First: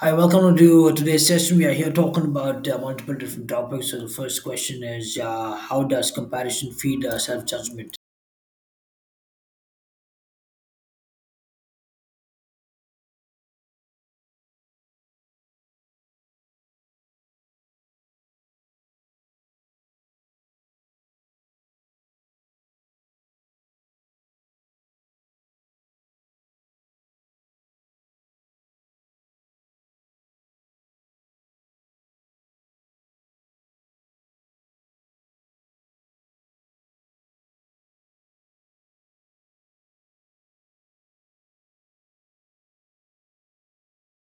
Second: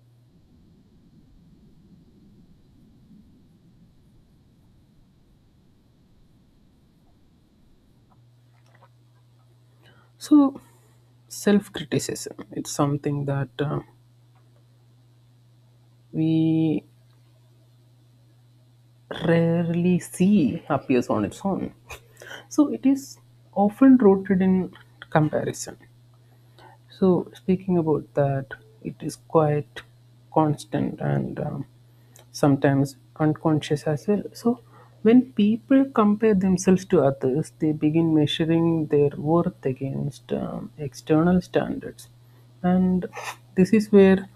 Hi, welcome to today's session. We are here talking about multiple different topics. So the first question is, how does comparison feed self-judgment? So, self criticism it's something that we rarely see appears on its own. So, it is often rooted in comparison. So speaking about that, it is quite constant and sometimes unconscious as well. So when people compare themselves to others, they begin measuring their worth against external standards, and this is where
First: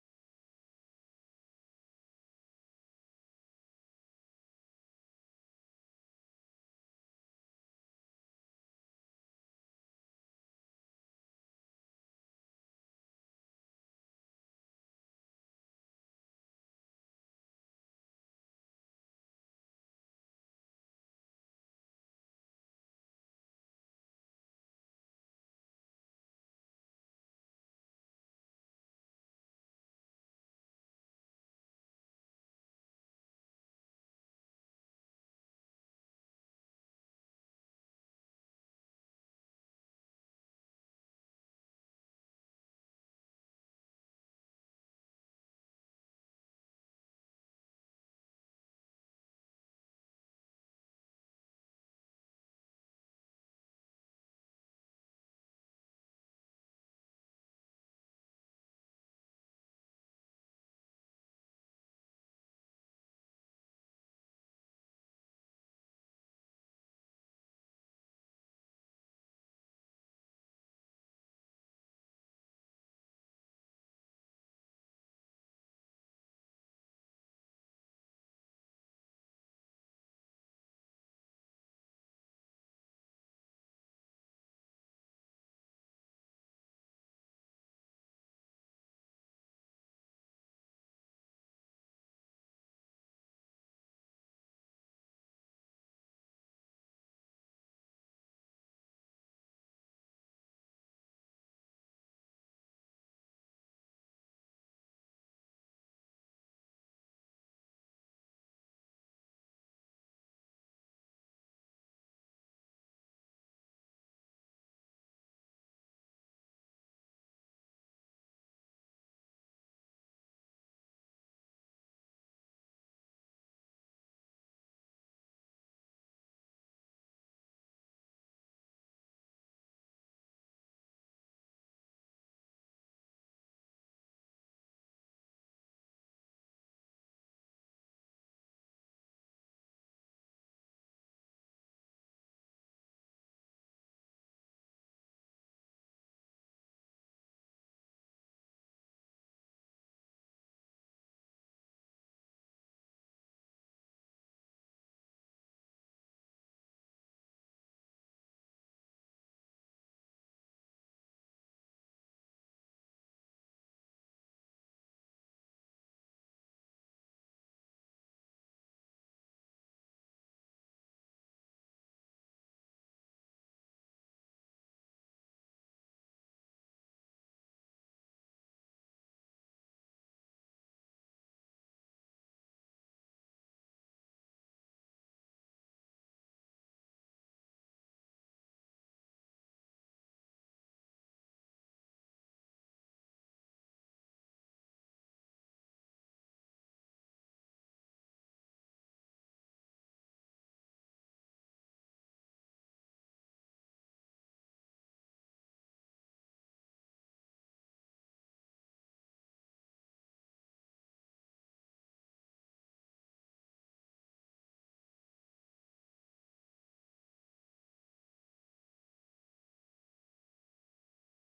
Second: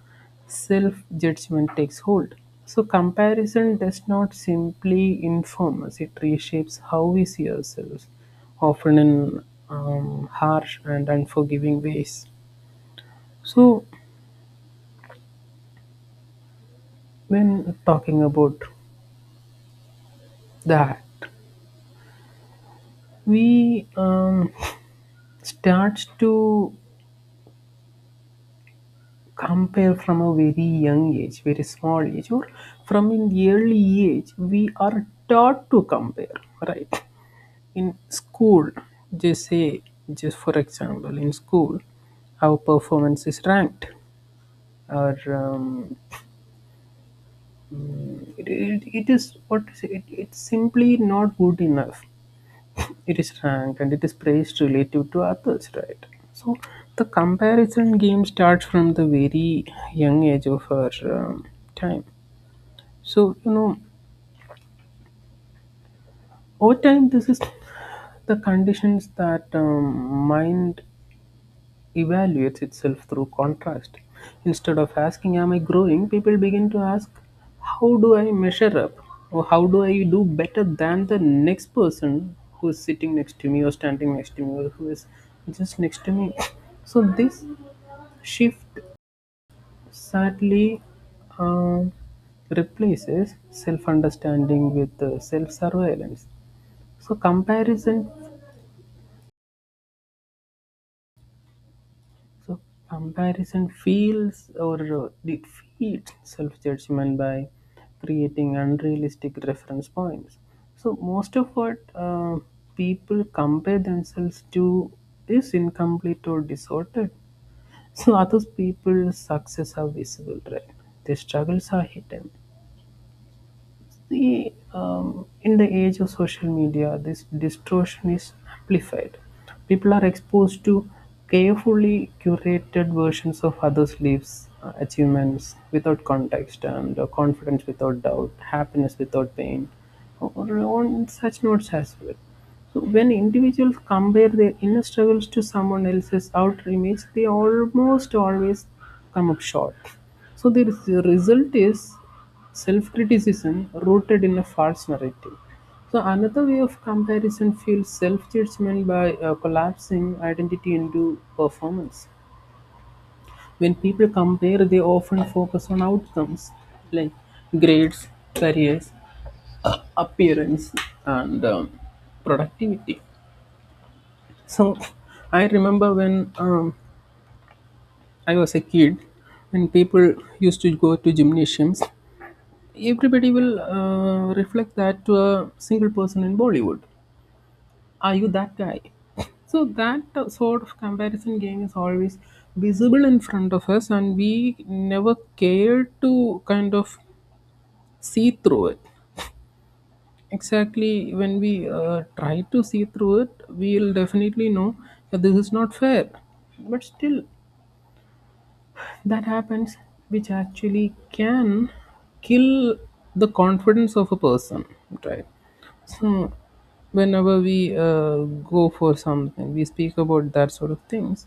self-judgment takes hold. So comparison does not simply inform us; it reshapes how we see ourselves, often in harsh and unforgiving ways. So, when talking about that, we start to compare from a very young age, very small age, or from an early age, we are taught to compare, right? In school, just say, just for example, in school, our performance is ranked, or it is what is it, it's simply not good enough, it is ranked and it is priced relative to others, right? So the comparison game starts from the very young age of our time. So, you know, over time this is the conditions that mind evaluates itself through contrast. Instead of asking, am I growing? People begin to ask, how do I measure up? Or how do I do better than the next person who is sitting next to me, or standing next to me, or who is just next to me? So, this shift sadly um, replaces self understanding with self surveillance. So, comparison So, comparison feels or defeats self-judgment by creating unrealistic reference points. So most of what people compare themselves to is incomplete or distorted. So others people's success are visible, right? Their struggles are hidden. See, in the age of social media, this distortion is amplified. People are exposed to carefully curated versions of others' lives, achievements without context, and confidence without doubt, happiness without pain, or on such notes as well. So when individuals compare their inner struggles to someone else's outer image, they almost always come up short. So the result is self-criticism rooted in a false narrative. So another way of comparison fuels self-judgment by collapsing identity into performance. When people compare, they often focus on outcomes like grades, careers, appearance, and productivity. So I remember when I was a kid, when people used to go to gymnasiums, everybody will reflect that to a single person in Bollywood. Are you that guy? So that sort of comparison game is always visible in front of us, and we never care to kind of see through it. Exactly, when we try to see through it, we'll definitely know that this is not fair. But still, that happens, which actually can kill the confidence of a person, right? So whenever we go for something, we speak about that sort of things.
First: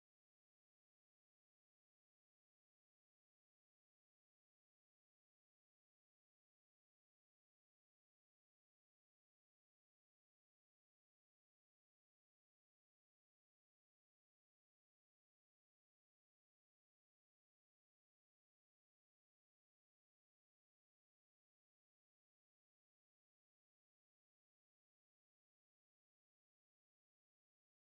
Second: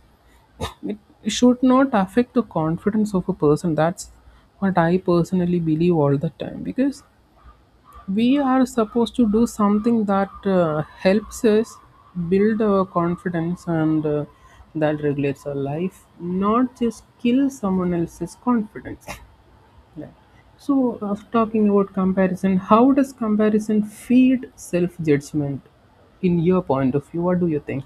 It should not affect the confidence of a person. That's what I personally believe all the time, because we are supposed to do something that helps us build our confidence and that regulates our life, not just kill someone else's confidence. Yeah. So talking about comparison, how does comparison feed self-judgment in your point of view? What do you think?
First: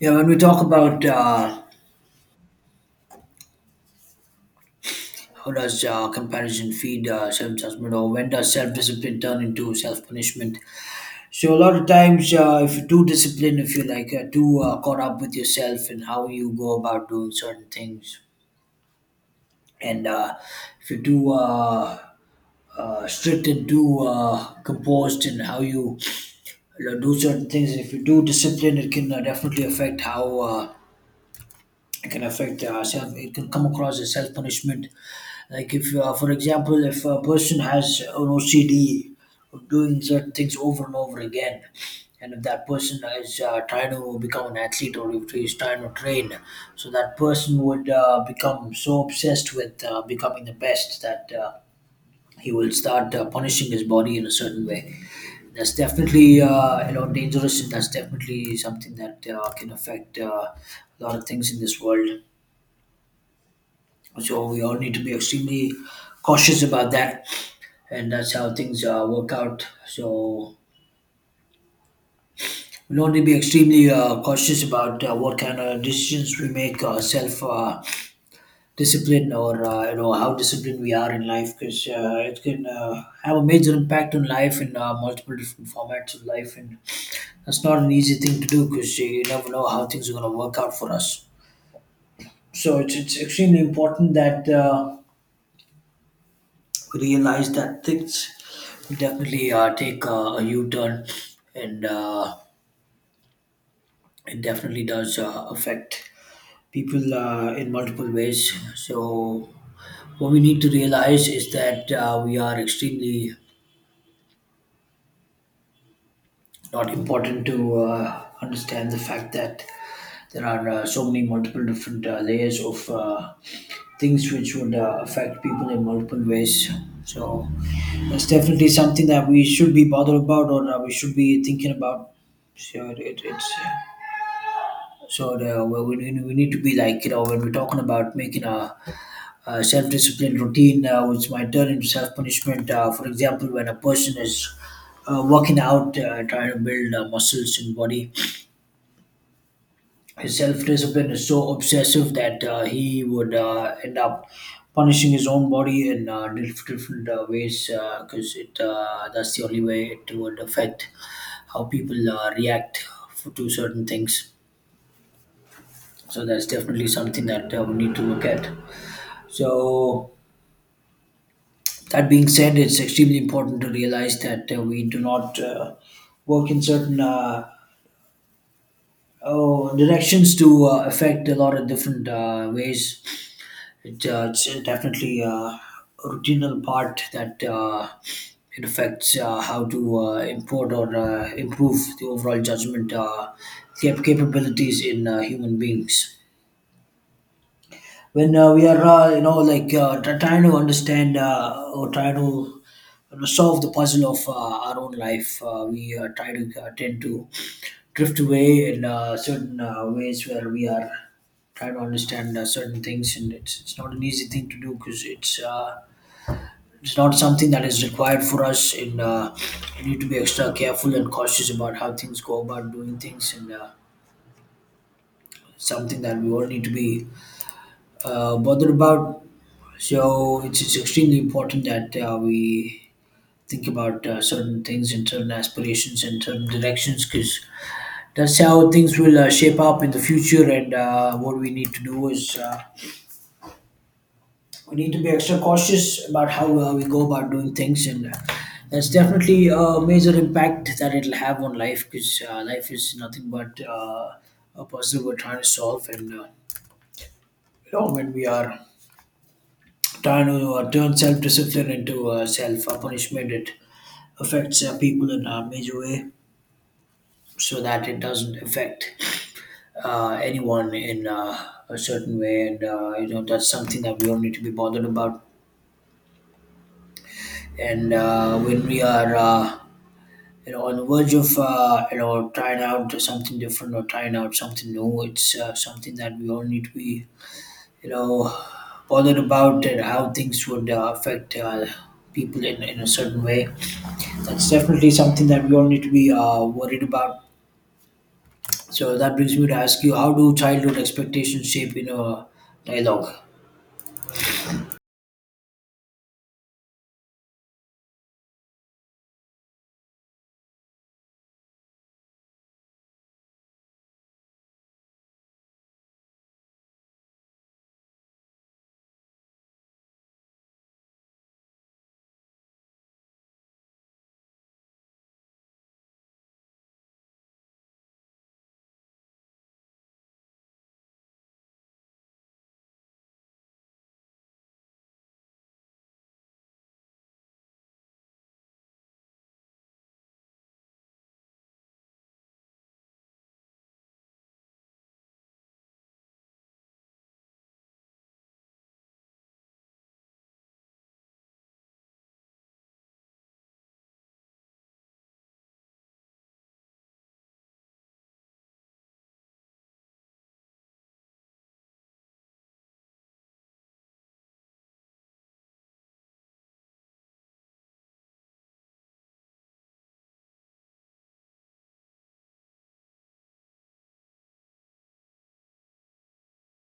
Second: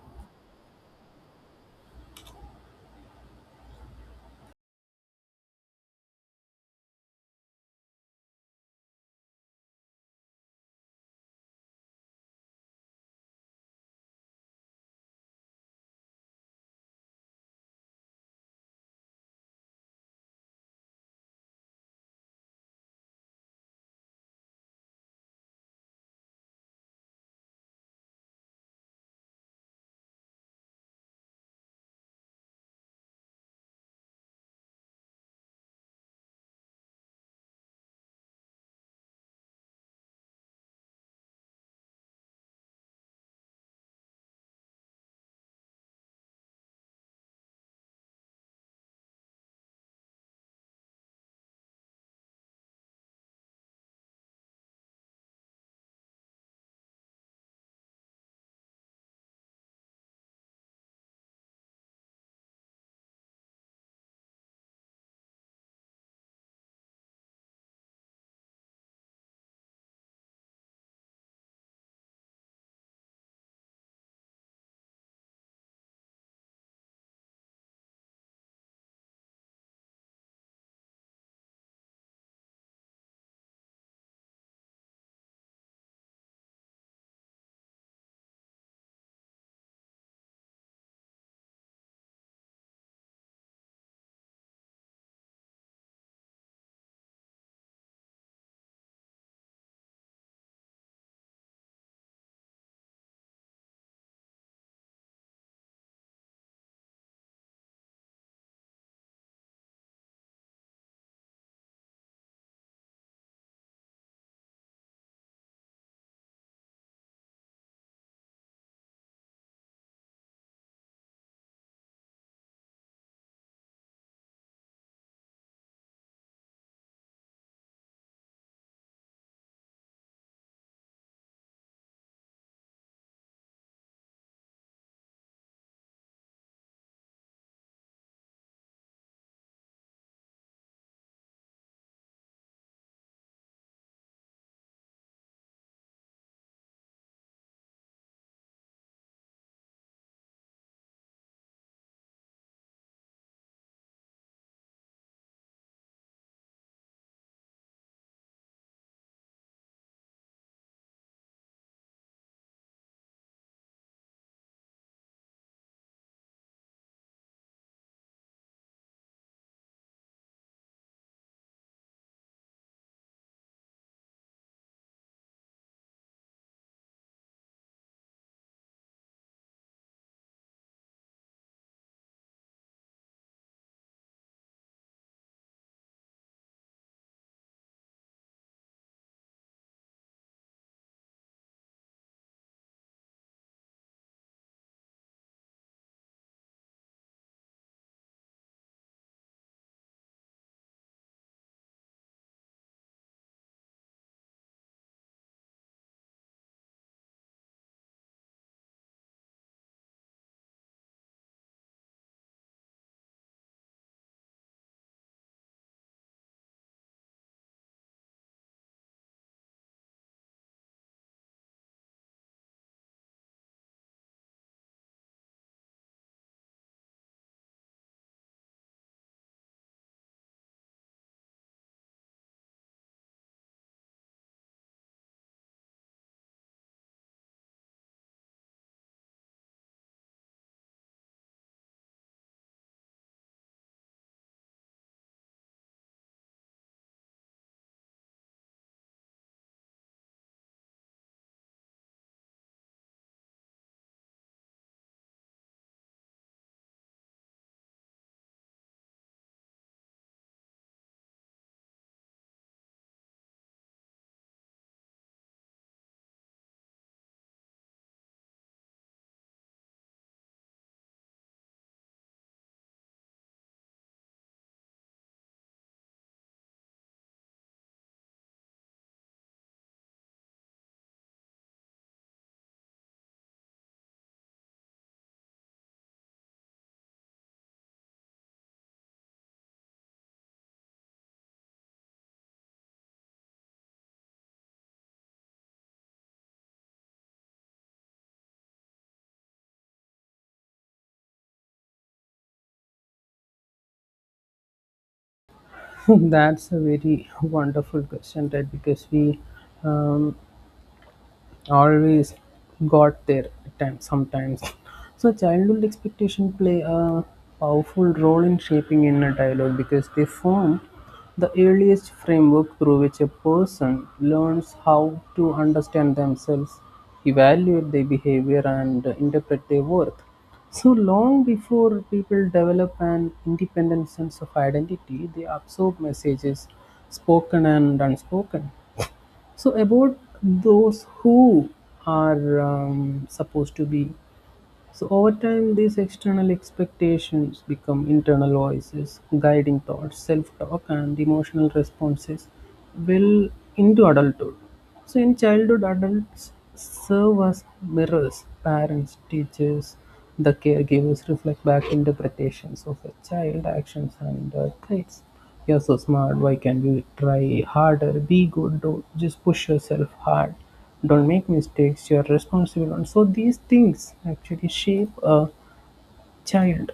Yeah, when we talk about how does comparison feed self-judgment, or when does self-discipline turn into self-punishment? So a lot of times, if you're too disciplined, if you're like too caught up with yourself and how you go about doing certain things, and if you're too strict and too composed in how you do certain things. If you do discipline, it can definitely affect how it can affect self. It can come across as self punishment. Like if, for example, if a person has an OCD of doing certain things over and over again, and if that person is trying to become an athlete or if he's trying to train, so that person would become so obsessed with becoming the best that. He will start punishing his body in a certain way that's definitely you know dangerous, and that's definitely something that can affect a lot of things in this world. So we all need to be extremely cautious about that, and that's how things work out. So we'll only be extremely cautious about what kind of decisions we make, self discipline, or you know how disciplined we are in life, because it can have a major impact on life in multiple different formats of life and that's not an easy thing to do because you never know how things are going to work out for us. So it's extremely important that we realize that things will definitely take a U turn and it definitely does affect people in multiple ways. So, what we need to realize is that we are extremely not important to understand the fact that there are so many multiple different layers of things which would affect people in multiple ways. So that's definitely something that we should be bothered about or we should be thinking about. So it, it's so the, well, we need to be like you know when we're talking about making a self-discipline routine, which might turn into self-punishment. For example, when a person is working out, trying to build muscles in body, his self discipline is so obsessive that he would end up punishing his own body in different ways because it that's the only way it would affect how people react f to certain things. So that's definitely something that we need to look at. So that being said, it's extremely important to realize that we do not work in certain oh, directions to affect a lot of different ways. It's definitely a routine part that it affects how to import or improve the overall judgment capabilities in human beings. When we are, you know, like trying to understand or try to you know, solve the puzzle of our own life, we try to tend to drift away in certain ways where we are trying to understand certain things, and it's not an easy thing to do because it's not something that is required for us, and we need to be extra careful and cautious about how things go about doing things, and something that we all need to be bothered about. So it's extremely important that we think about certain things and certain aspirations and certain directions because that's how things will shape up in the future and what we need to do is we need to be extra cautious about how we go about doing things and that's definitely a major impact that it'll have on life because life is nothing but a puzzle we're trying to solve and you know when we are trying to turn self-discipline into self-punishment it affects people in a major way so that it doesn't affect anyone in a certain way. And you know that's something that we all need to be bothered about. And when we are you know on the verge of you know trying out something different or trying out something new, it's something that we all need to be you know bothered about and how things would affect. People in a certain way that's definitely something that we all need to be worried about. So that brings me to ask you, how do childhood expectations shape you know dialogue? That's a very wonderful question, right? Because we, um, always got there at times sometimes. So childhood expectation play a powerful role in shaping inner dialogue because they form the earliest framework through which a person learns how to understand themselves, evaluate their behavior and interpret their worth. So long before people develop an independent sense of identity, they absorb messages, spoken and unspoken, so about those who are supposed to be. So over time, these external expectations become internal voices, guiding thoughts, self-talk, and emotional responses. Will into adulthood. So in childhood, adults serve as mirrors. Parents, teachers, the caregivers reflect back interpretations of a child actions and traits. You're so smart, why can't you try harder? Be good, don't just push yourself hard. Don't make mistakes, you're responsible. And so these things actually shape a child.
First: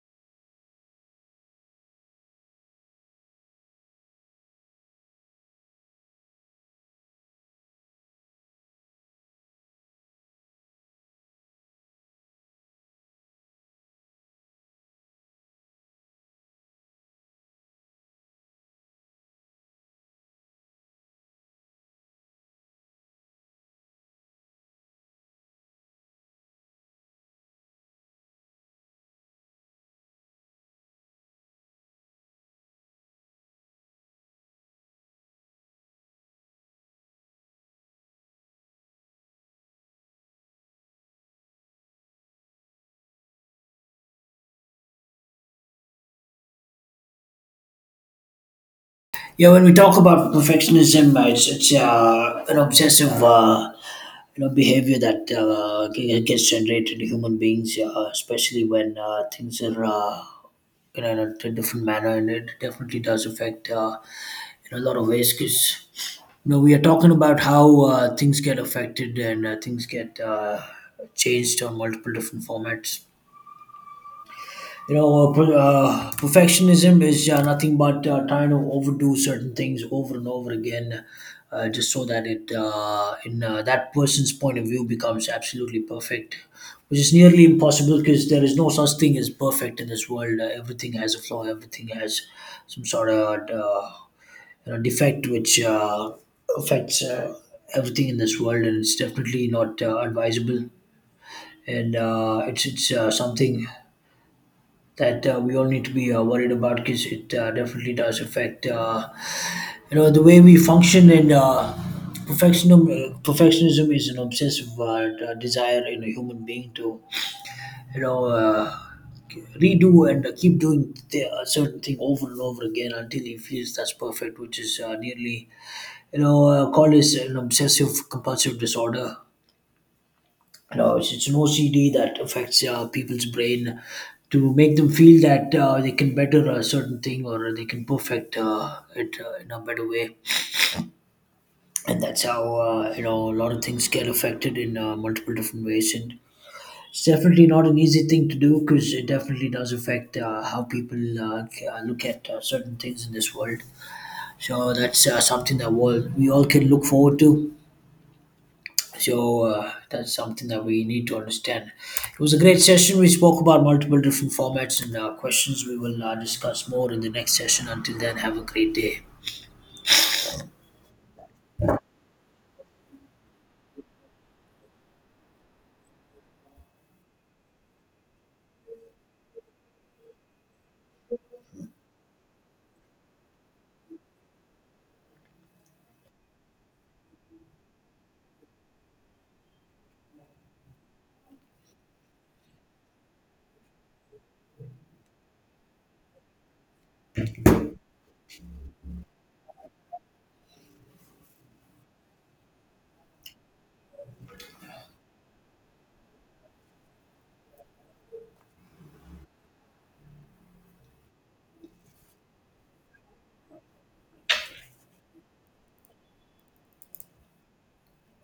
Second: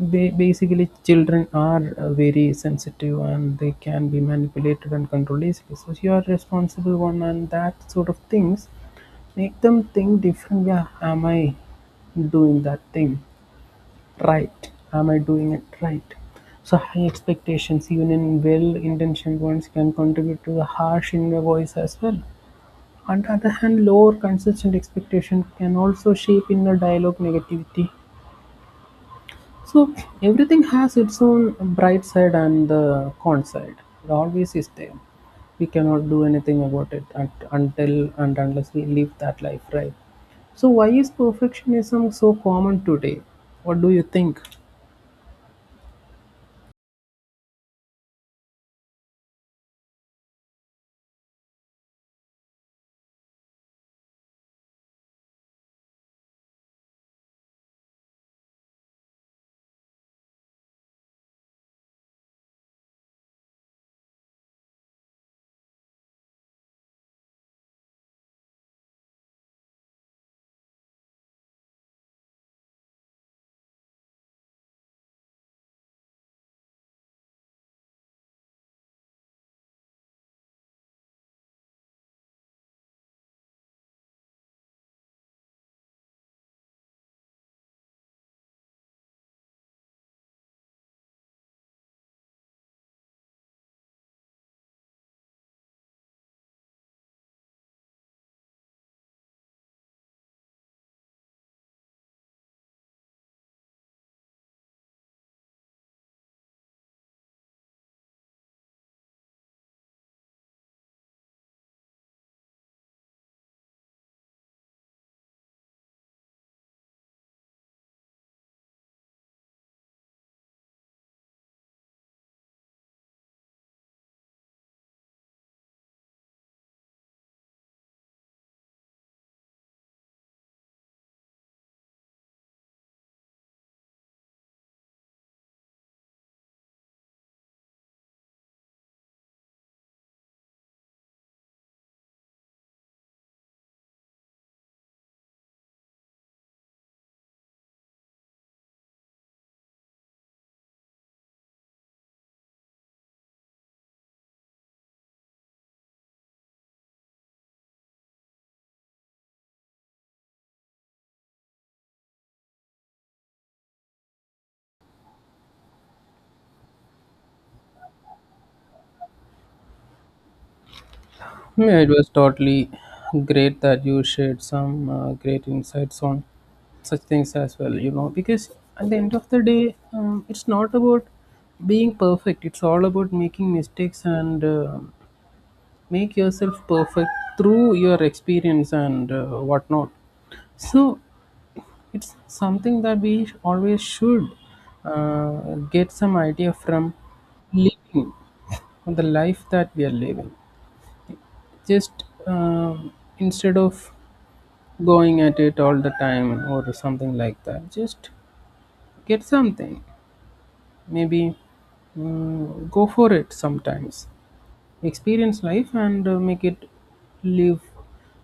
They basically children are very sensitive and they can be manipulated and controlled easily. So you're responsible one and that sort of things make them think different. Yeah, am I doing that thing? Right. Am I doing it right? So high expectations, even in well-intentioned ones, can contribute to the harsh inner voice as well. On the other hand, lower consistent expectation can also shape inner dialogue negativity. So everything has its own bright side and the con side. It always is there. We cannot do anything about it until and unless we live that life, right? So why is perfectionism so common today? What do you think? Yeah, when we talk about perfectionism, it's an obsessive you know behavior that gets generated in human beings, especially when things are you know in a different manner, and it definitely does affect in a lot of ways because you know we are talking about how things get affected and things get changed on multiple different formats. You know, perfectionism is nothing but trying to overdo certain things over and over again, just so that it, in that person's point of view, becomes absolutely perfect, which is nearly impossible because there is no such thing as perfect in this world. Everything has a flaw. Everything has some sort of you know, defect which affects everything in this world, and it's definitely not advisable. And it's something that we all need to be worried about because it definitely does affect you know the way we function and perfectionism is an obsessive desire in a human being to you know redo and keep doing a certain thing over and over again until he feels that's perfect which is nearly you know called as an obsessive compulsive disorder. You know, it's an OCD that affects people's brain to make them feel that they can better a certain thing or they can perfect it in a better way. And that's how, you know, a lot of things get affected in multiple different ways. And it's definitely not an easy thing to do because it definitely does affect how people look at certain things in this world. So that's something that we all can look forward to. So that's something that we need to understand. It was a great session. We spoke about multiple different formats and questions. We will discuss more in the next session. Until then, have a great day. Yeah, it was totally great that you shared some great insights on such things as well, you know, because at the end of the day, it's not about being perfect, it's all about making mistakes and make yourself perfect through your experience and whatnot. So it's something that we always should uh, get some idea from living the life that we are living, just instead of going at it all the time or something like that, just get something, maybe go for it sometimes, experience life and make it live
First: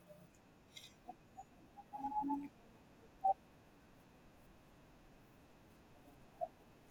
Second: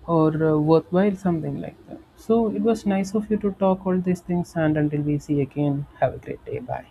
or worthwhile, something like that. So it was nice of you to talk all these things, and until we see again, have a great day. Bye.